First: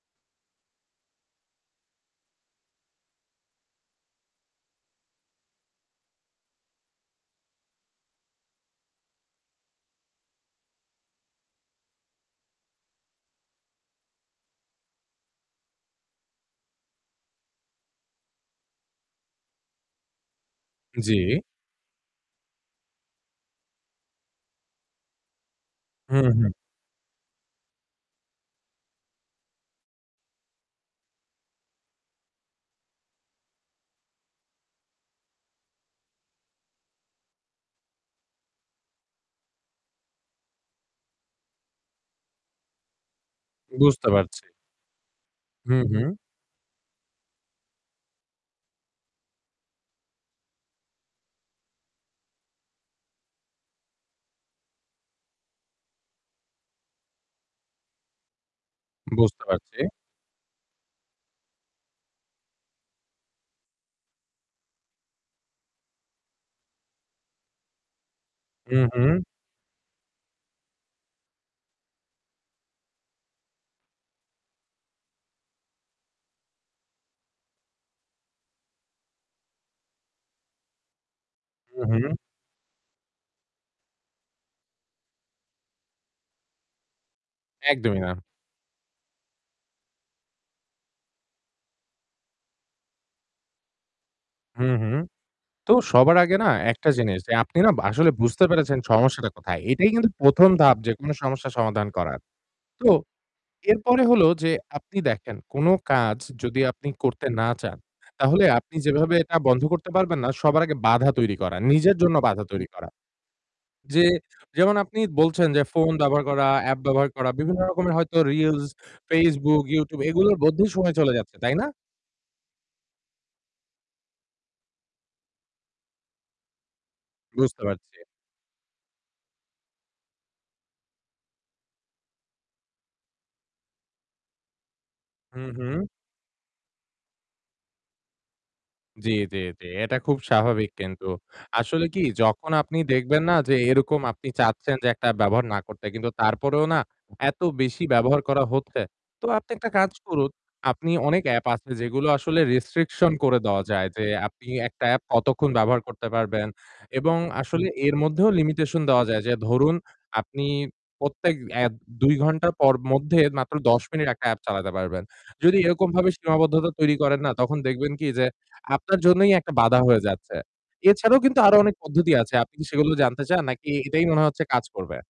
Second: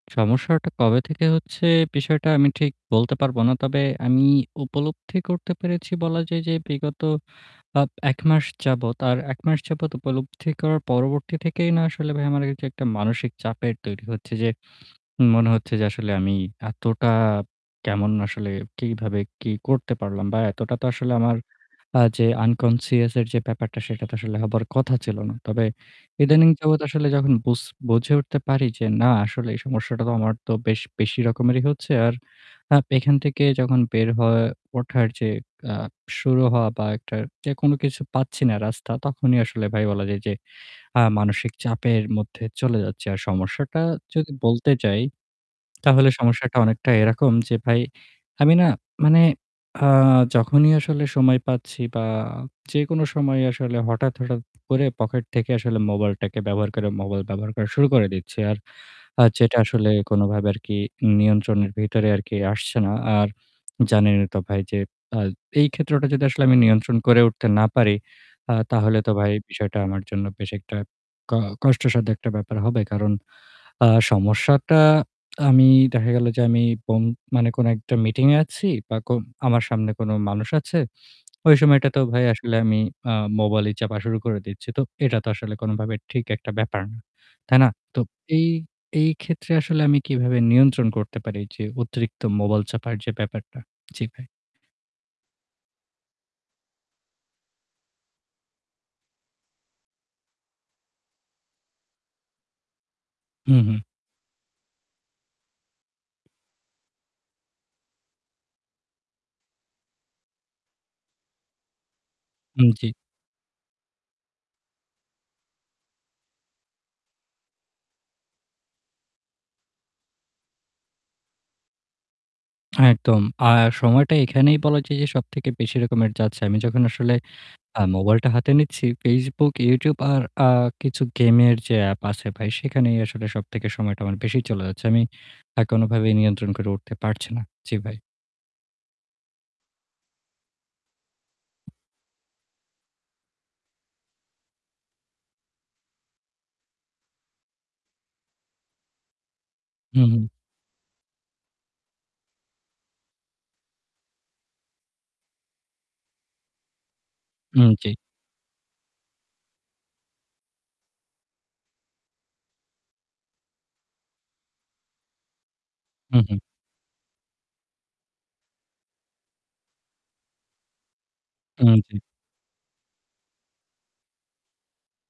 সমস্যাটা কবে থেকে হচ্ছে, বিষয়টা আমি ঠিক বলতে পারব না। তবে আমি উপলব্ধি করতে পেরেছি বলা যায় যে, বিগত আপ ১ মাস যাবত আর ১ মাস যাবত উপলব্ধি করার পরবর্তী থেকেই না আসলে ভাই আমার এইযে এইটা একটা মানসিক চাপের তৈরি হচ্ছে যে, মনে হচ্ছে যে আসলে আমি এতটা কেমন আসলে কিভাবে কি করতে পারলাম বা এতটা তো আসলে জি। আমার আ যে unconscious-এর যে ব্যাপারটা সেটা তো আসলে হবার কথা ছিল না। তবে ইদানিং উহু। যাবত আসলে যখন বুঝ বুঝে উঠতে পারি যে না আসলে এই সমস্যাটা তো আমার তো বেশ বেশি রকমেরই হচ্ছে। আর আপ এখান থেকে যখন বের হওয়া ওঠার যে আ শুরু হওয়া বা একটা যেকোনো কিছু পাচ্ছি না রাস্তা, তখনই আসলে ভাই বলা যায় যে, আ মানসিক চাপের মধ্যে চলে যাচ্ছি। আর সমস্যাটা বুঝতে যদি পারছি। বলতে যাই। হু, তাহলে হু। সমস্যাটা অনেকটা এরকম যে, ভাই আমি না মানে আ যখনই আসলে সময় পাচ্ছি বা যেকোনো সময়ে আসলে হঠাৎ, হঠাৎ, করে pocket থেকে আসলে mobile-টাকে ব্যবহার করে mobile ব্যবহার করা শুরু করে দিচ্ছি। আর আ বুঝতে যেটা পারছি। আসলে কোনভাবে আর কি নিয়ন্ত্রণের ভেতরে আর কি আসছে না। আর জানেন এ তো ভাই যে, আ এই ক্ষেত্রটা যদি আসলে আমি নিয়ন্ত্রণ করে উঠতে না পারি। আ তাহলে তো উহু। ভাই বিষয়টা আমার জন্য বেশ একটা ক কষ্টসাধ্য একটা ব্যাপার হবে। কারণ আ সমস্যাটা আমি দেখা গেল যে আমি পং মানে কোন একটা meeting-এ আছি বা কো আমার সামনে কোন মানুষ আছে, ওই সময়টাতেও উহু। ভাই আসলে আমি আ mobile-ই চাপা শুরু করে দিচ্ছি। তো এটা তো আসলে কোনভাবে ঠিক একটা ব্যাপার না। তাই না? একদমই তো না। এই এই, ক্ষেত্রে আসলে আমি কিভাবে নিয়ন্ত্রণ করতে পারি যে অতিরিক্ত mobile চাপার যে ব্যাপারটা? জি ভাই। হুম, হুম। তো সবার আগে না একটা জিনিস, যে আপনি না আসলে বুঝতে পেরেছেন সমস্যাটা কোথায়? এটাই কিন্তু ১ম ধাপ যেকোনো সমস্যার সমাধান করার। তো হুম, হুম। এরপরে হলো যে আপনি দেখেন কোন কাজ যদি আপনি করতে না চান। তাহলে আপনি যেভাবে এটা বন্ধ করতে পারবেন না, সবার আগে বাধা তৈরি করা, নিজের জন্য বাধা তৈরি হুম, জি। করা। যে যেমন আপনি বলছেন, যে ফোন ব্যবহার করা, app ব্যবহার করা, বিভিন্ন রকমের হয়তো reels, Facebook, YouTube এগুলোর মধ্যেই সময় চলে যাচ্ছে, তাই না? একদম। আর সময়টা এখানেই বলা যায় যে সবথেকে বেশি রকমের যাচ্ছে। আমি যখন আসলে বুঝতে আ পারছি। mobile টা হাতে নিচ্ছি Facebook, YouTube আর আ কিছু game-এর যে app আছে ভাই সেখানেই আসলে সবথেকে সময়টা আমার বেশি চলে যাচ্ছে। আমি হুম, আ হুম। কোনভাবেই নিয়ন্ত্রণ করে উঠতে পারছি না। জি ভাই। জি, জি, জি। এটা খুব স্বাভাবিক কিন্তু। আসলে কি যখন আপনি দেখবেন না যে, এরকম আপনি চাচ্ছেন, যে একটা ব্যবহার না করতে কিন্তু তারপরেও না এত বেশি ব্যবহার করা হচ্ছে। তো আপনি একটা কাজ হুম, হুম। করুন, আপনি অনেক app আছে যেগুলো আসলে restriction করে দেওয়া যায়। যে আপনি একটা app কতক্ষণ ব্যবহার করতে পারবেন এবং আসলে উম জি। এর মধ্যেও limitation দেওয়া যায়। যে ধরুন, আপনি প্রত্যেক app ২ ঘণ্টা পর মধ্যে মাত্র ১০ মিনিট একটা app চালাতে পারবেন। যদি এরকমভাবে হুম, হুম। সীমাবদ্ধতা তৈরি করেন না। তখন দেখবেন কি যে আপনার জন্যই একটা বাধা হয়ে যাচ্ছে। এছাড়াও কিন্তু আরও ও অনেক জি। পদ্ধতি আছে। আপনি কি সেগুলো জানতে চান? নাকি এটাই মনে হচ্ছে কাজ করবে?